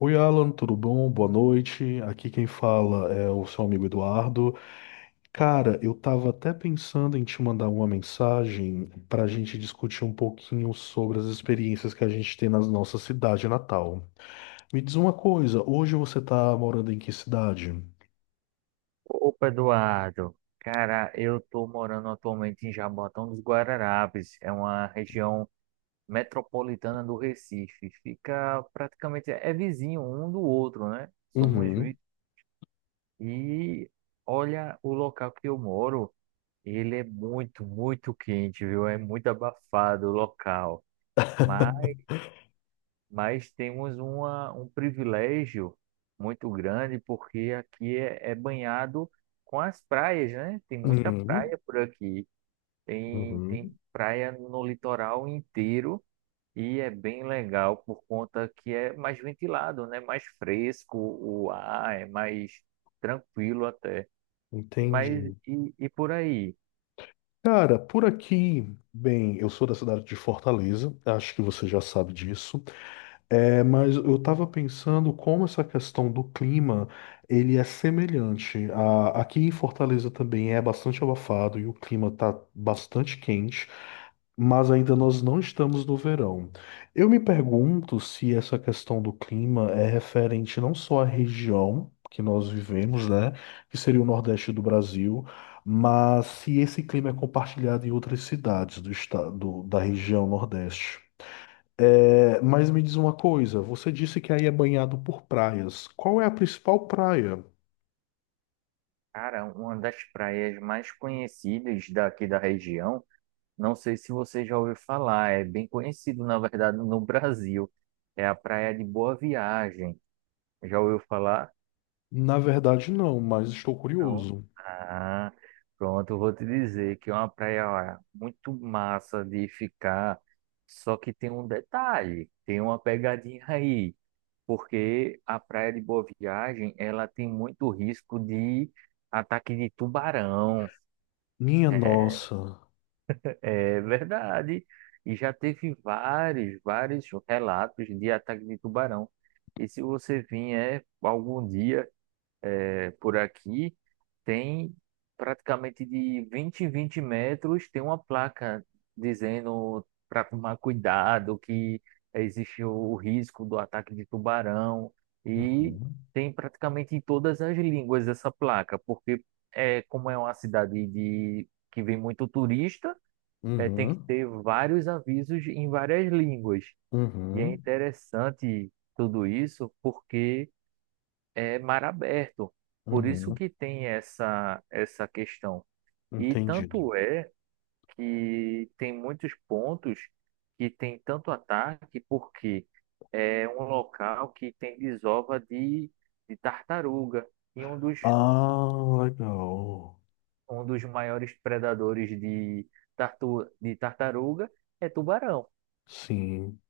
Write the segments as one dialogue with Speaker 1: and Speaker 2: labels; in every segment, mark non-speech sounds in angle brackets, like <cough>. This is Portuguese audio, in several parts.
Speaker 1: Oi, Alan, tudo bom? Boa noite. Aqui quem fala é o seu amigo Eduardo. Cara, eu tava até pensando em te mandar uma mensagem para a gente discutir um pouquinho sobre as experiências que a gente tem na nossa cidade natal. Me diz uma coisa, hoje você tá morando em que cidade?
Speaker 2: Opa, Eduardo. Cara, eu tô morando atualmente em Jaboatão dos Guararapes. É uma região metropolitana do Recife. Fica praticamente é vizinho um do outro, né? Somos
Speaker 1: Uhum.
Speaker 2: vi- e olha o local que eu moro. Ele é muito, muito quente, viu? É muito abafado o local.
Speaker 1: <laughs>
Speaker 2: Mas temos um privilégio muito grande porque aqui é banhado com as praias, né? Tem muita
Speaker 1: Uhum.
Speaker 2: praia por aqui. Tem,
Speaker 1: Uhum.
Speaker 2: tem praia no litoral inteiro e é bem legal por conta que é mais ventilado, né? Mais fresco o ar, é mais tranquilo até. E Mas
Speaker 1: Entendi.
Speaker 2: e, e por aí?
Speaker 1: Cara, por aqui, bem, eu sou da cidade de Fortaleza, acho que você já sabe disso. É, mas eu estava pensando como essa questão do clima, ele é semelhante. Aqui em Fortaleza também é bastante abafado e o clima está bastante quente, mas ainda nós não estamos no verão. Eu me pergunto se essa questão do clima é referente não só à região que nós vivemos, né, que seria o Nordeste do Brasil, mas se esse clima é compartilhado em outras cidades do estado, da região Nordeste. É, mas me diz uma coisa, você disse que aí é banhado por praias. Qual é a principal praia?
Speaker 2: Cara, uma das praias mais conhecidas daqui da região. Não sei se você já ouviu falar, é bem conhecido, na verdade, no Brasil. É a Praia de Boa Viagem. Já ouviu falar?
Speaker 1: Na verdade, não, mas estou
Speaker 2: Não.
Speaker 1: curioso.
Speaker 2: Ah, pronto, eu vou te dizer que é uma praia, ó, muito massa de ficar. Só que tem um detalhe, tem uma pegadinha aí, porque a Praia de Boa Viagem, ela tem muito risco de ataque de tubarão.
Speaker 1: Minha
Speaker 2: <laughs>
Speaker 1: nossa.
Speaker 2: É verdade. E já teve vários, vários relatos de ataque de tubarão. E se você vier algum dia é, por aqui, tem praticamente de 20 em 20 metros, tem uma placa dizendo para tomar cuidado, que existe o risco do ataque de tubarão. E
Speaker 1: Uhum,
Speaker 2: tem praticamente em todas as línguas essa placa, porque é, como é uma cidade que vem muito turista é, tem que
Speaker 1: uhum,
Speaker 2: ter vários avisos em várias línguas. E é
Speaker 1: uhum,
Speaker 2: interessante tudo isso porque é mar aberto. Por isso
Speaker 1: uhum.
Speaker 2: que tem essa questão. E
Speaker 1: Entendido.
Speaker 2: tanto é que tem muitos pontos que tem tanto ataque porque é um local que tem desova de tartaruga. E um dos,
Speaker 1: Ah, legal.
Speaker 2: um dos maiores predadores de tartaruga é tubarão.
Speaker 1: Sim,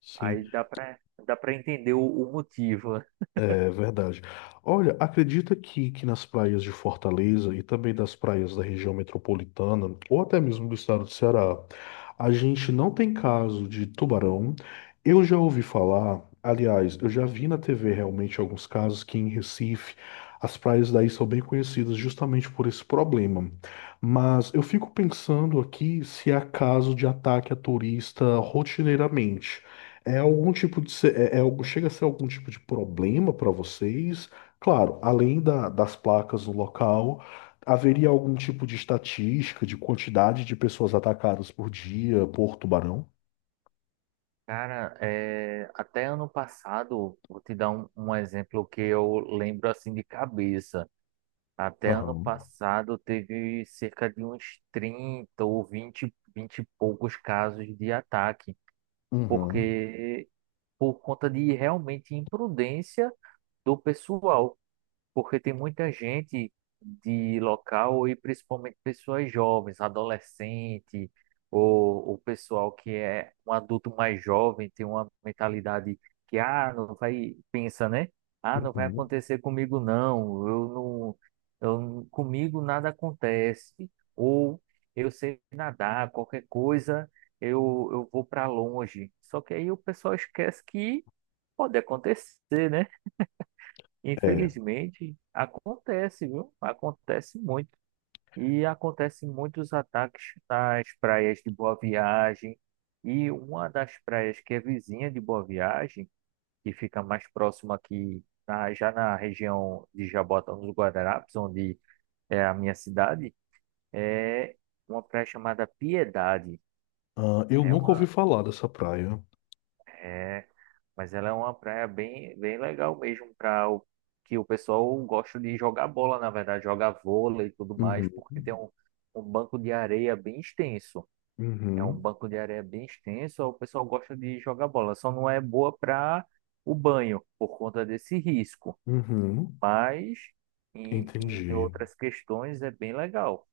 Speaker 1: sim.
Speaker 2: Aí dá pra entender o motivo.
Speaker 1: É verdade. Olha, acredita que nas praias de Fortaleza e também das praias da região metropolitana, ou até mesmo do estado do Ceará, a gente não tem caso de tubarão. Eu já ouvi falar, aliás, eu já vi na TV realmente alguns casos que em Recife as praias daí são bem conhecidas justamente por esse problema. Mas eu fico pensando aqui se há caso de ataque a turista rotineiramente. É algum tipo de é algo chega a ser algum tipo de problema para vocês? Claro, das placas no local, haveria algum tipo de estatística de quantidade de pessoas atacadas por dia por tubarão?
Speaker 2: Cara, é, até ano passado, vou te dar um exemplo que eu lembro assim de cabeça. Até ano
Speaker 1: Aham.
Speaker 2: passado teve cerca de uns 30 ou 20, 20 e poucos casos de ataque,
Speaker 1: Uhum.
Speaker 2: porque por conta de realmente imprudência do pessoal. Porque tem muita gente de local e principalmente pessoas jovens, adolescente ou o pessoal que é um adulto mais jovem, tem uma mentalidade que ah, não vai, pensa, né? Ah, não vai
Speaker 1: Uhum.
Speaker 2: acontecer comigo não. Eu não, eu não- comigo nada acontece. Ou eu sei nadar, qualquer coisa, eu vou para longe. Só que aí o pessoal esquece que pode acontecer, né?
Speaker 1: É.
Speaker 2: Infelizmente, acontece, viu? Acontece muito. E acontecem muitos ataques nas praias de Boa Viagem. E uma das praias que é vizinha de Boa Viagem, que fica mais próxima aqui, já na região de Jabotão dos Guararapes, onde é a minha cidade, é uma praia chamada Piedade.
Speaker 1: Ah, eu
Speaker 2: É
Speaker 1: nunca ouvi
Speaker 2: uma,
Speaker 1: falar dessa praia.
Speaker 2: é Mas ela é uma praia bem, bem legal mesmo para o que o pessoal gosta de jogar bola, na verdade, jogar vôlei e tudo mais,
Speaker 1: Uhum.
Speaker 2: porque tem um banco de areia bem extenso. É um
Speaker 1: Uhum.
Speaker 2: banco de areia bem extenso, o pessoal gosta de jogar bola. Só não é boa para o banho, por conta desse risco.
Speaker 1: Uhum.
Speaker 2: Mas em, em
Speaker 1: Entendi.
Speaker 2: outras questões é bem legal.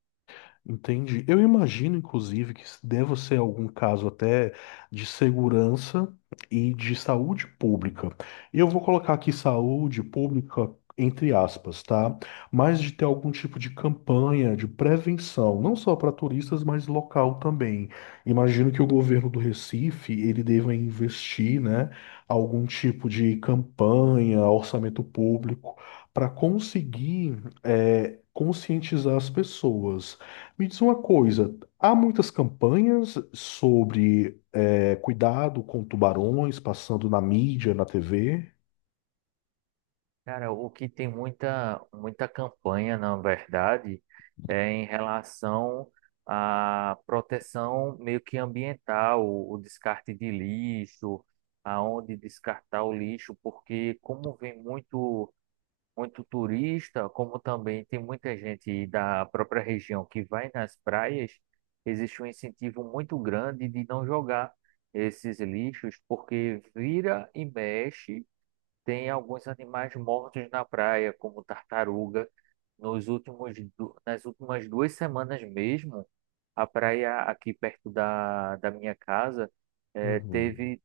Speaker 1: Entendi. Eu imagino, inclusive, que deva ser algum caso até de segurança e de saúde pública. E eu vou colocar aqui saúde pública entre aspas, tá? Mas de ter algum tipo de campanha de prevenção, não só para turistas, mas local também. Imagino que o governo do Recife, ele deva investir, né, algum tipo de campanha, orçamento público, para conseguir, conscientizar as pessoas. Me diz uma coisa, há muitas campanhas sobre cuidado com tubarões passando na mídia, na TV?
Speaker 2: Cara, o que tem muita, muita campanha, na verdade, é em relação à proteção meio que ambiental, o descarte de lixo, aonde descartar o lixo, porque como vem muito, muito turista, como também tem muita gente da própria região que vai nas praias, existe um incentivo muito grande de não jogar esses lixos, porque vira e mexe. Tem alguns animais mortos na praia, como tartaruga. Nas últimas 2 semanas mesmo, a praia aqui perto da minha casa
Speaker 1: Uhum,
Speaker 2: teve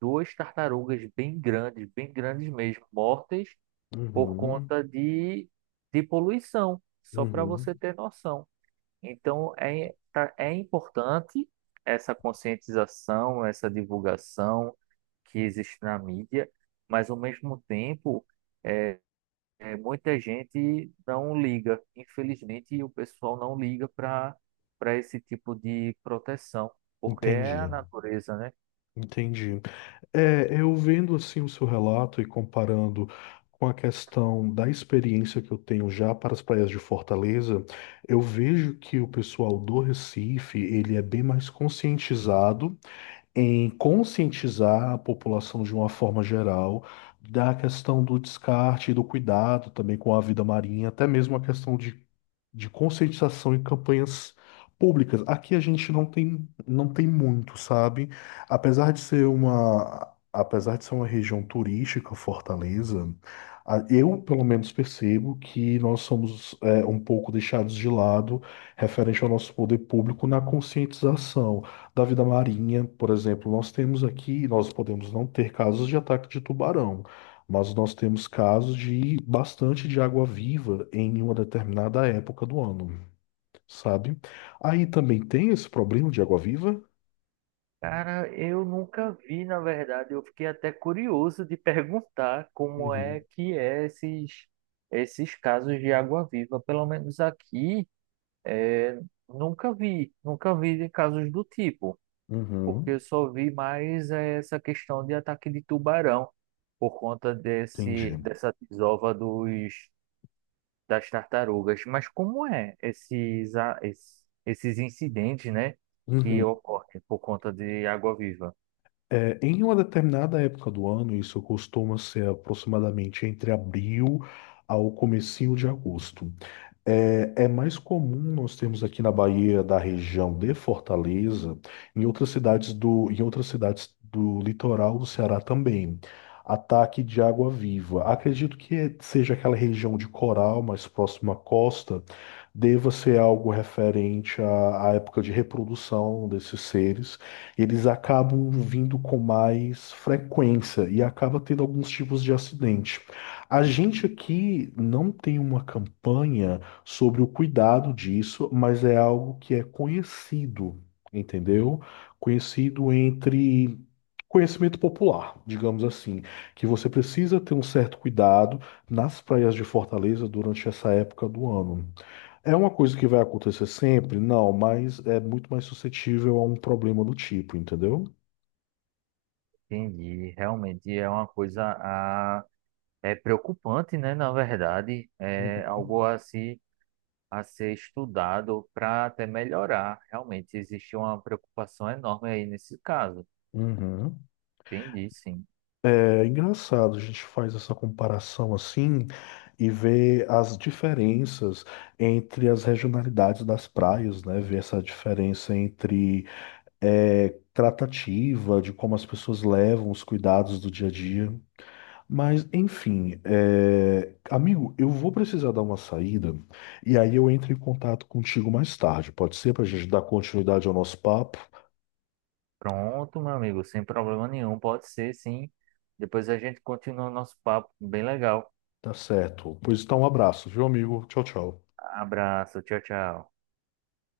Speaker 2: duas tartarugas bem grandes mesmo, mortas por
Speaker 1: uhum,
Speaker 2: conta de poluição, só para
Speaker 1: uhum.
Speaker 2: você ter noção. Então, é importante essa conscientização, essa divulgação que existe na mídia, mas, ao mesmo tempo, é, muita gente não liga. Infelizmente, o pessoal não liga para esse tipo de proteção, porque é a
Speaker 1: Entendi,
Speaker 2: natureza, né?
Speaker 1: entendi. É, eu vendo assim o seu relato e comparando com a questão da experiência que eu tenho já para as praias de Fortaleza, eu vejo que o pessoal do Recife, ele é bem mais conscientizado em conscientizar a população de uma forma geral da questão do descarte e do cuidado também com a vida marinha, até mesmo a questão de conscientização em campanhas públicas. Aqui a gente não tem muito, sabe? Apesar de ser uma região turística, Fortaleza, eu pelo menos percebo que nós somos é, um pouco deixados de lado referente ao nosso poder público na conscientização da vida marinha, por exemplo, nós temos aqui, nós podemos não ter casos de ataque de tubarão, mas nós temos casos de bastante de água-viva em uma determinada época do ano, sabe? Aí também tem esse problema de água-viva?
Speaker 2: Cara, eu nunca vi, na verdade, eu fiquei até curioso de perguntar como é
Speaker 1: Uhum,
Speaker 2: que é esses casos de água-viva. Pelo menos aqui. É, nunca vi de casos do tipo, porque
Speaker 1: uhum,
Speaker 2: eu só vi mais essa questão de ataque de tubarão por conta
Speaker 1: entendi.
Speaker 2: dessa desova das tartarugas. Mas como é esses incidentes, né, que
Speaker 1: Uhum.
Speaker 2: ocorrem por conta de água-viva?
Speaker 1: É, em uma determinada época do ano, isso costuma ser aproximadamente entre abril ao comecinho de agosto. É, é mais comum nós termos aqui na Bahia, da região de Fortaleza, em outras cidades do litoral do Ceará também, ataque de água viva. Acredito que seja aquela região de coral mais próxima à costa, deva ser algo referente à época de reprodução desses seres. Eles acabam vindo com mais frequência e acaba tendo alguns tipos de acidente. A gente aqui não tem uma campanha sobre o cuidado disso, mas é algo que é conhecido, entendeu? Conhecido entre conhecimento popular, digamos assim, que você precisa ter um certo cuidado nas praias de Fortaleza durante essa época do ano. É uma coisa que vai acontecer sempre? Não, mas é muito mais suscetível a um problema do tipo, entendeu?
Speaker 2: Entendi, realmente é uma coisa é preocupante, né, na verdade, é
Speaker 1: Uhum.
Speaker 2: algo assim a ser estudado para até melhorar. Realmente existe uma preocupação enorme aí nesse caso.
Speaker 1: Uhum.
Speaker 2: Entendi, sim.
Speaker 1: É engraçado, a gente faz essa comparação assim e vê as diferenças entre as regionalidades das praias, né? Ver essa diferença entre é, tratativa, de como as pessoas levam os cuidados do dia a dia. Mas, enfim, é, amigo, eu vou precisar dar uma saída e aí eu entro em contato contigo mais tarde, pode ser? Para a gente dar continuidade ao nosso papo?
Speaker 2: Pronto, meu amigo, sem problema nenhum, pode ser, sim. Depois a gente continua o nosso papo, bem legal.
Speaker 1: Tá certo. Pois então, um abraço, viu, amigo? Tchau, tchau.
Speaker 2: Abraço, tchau, tchau.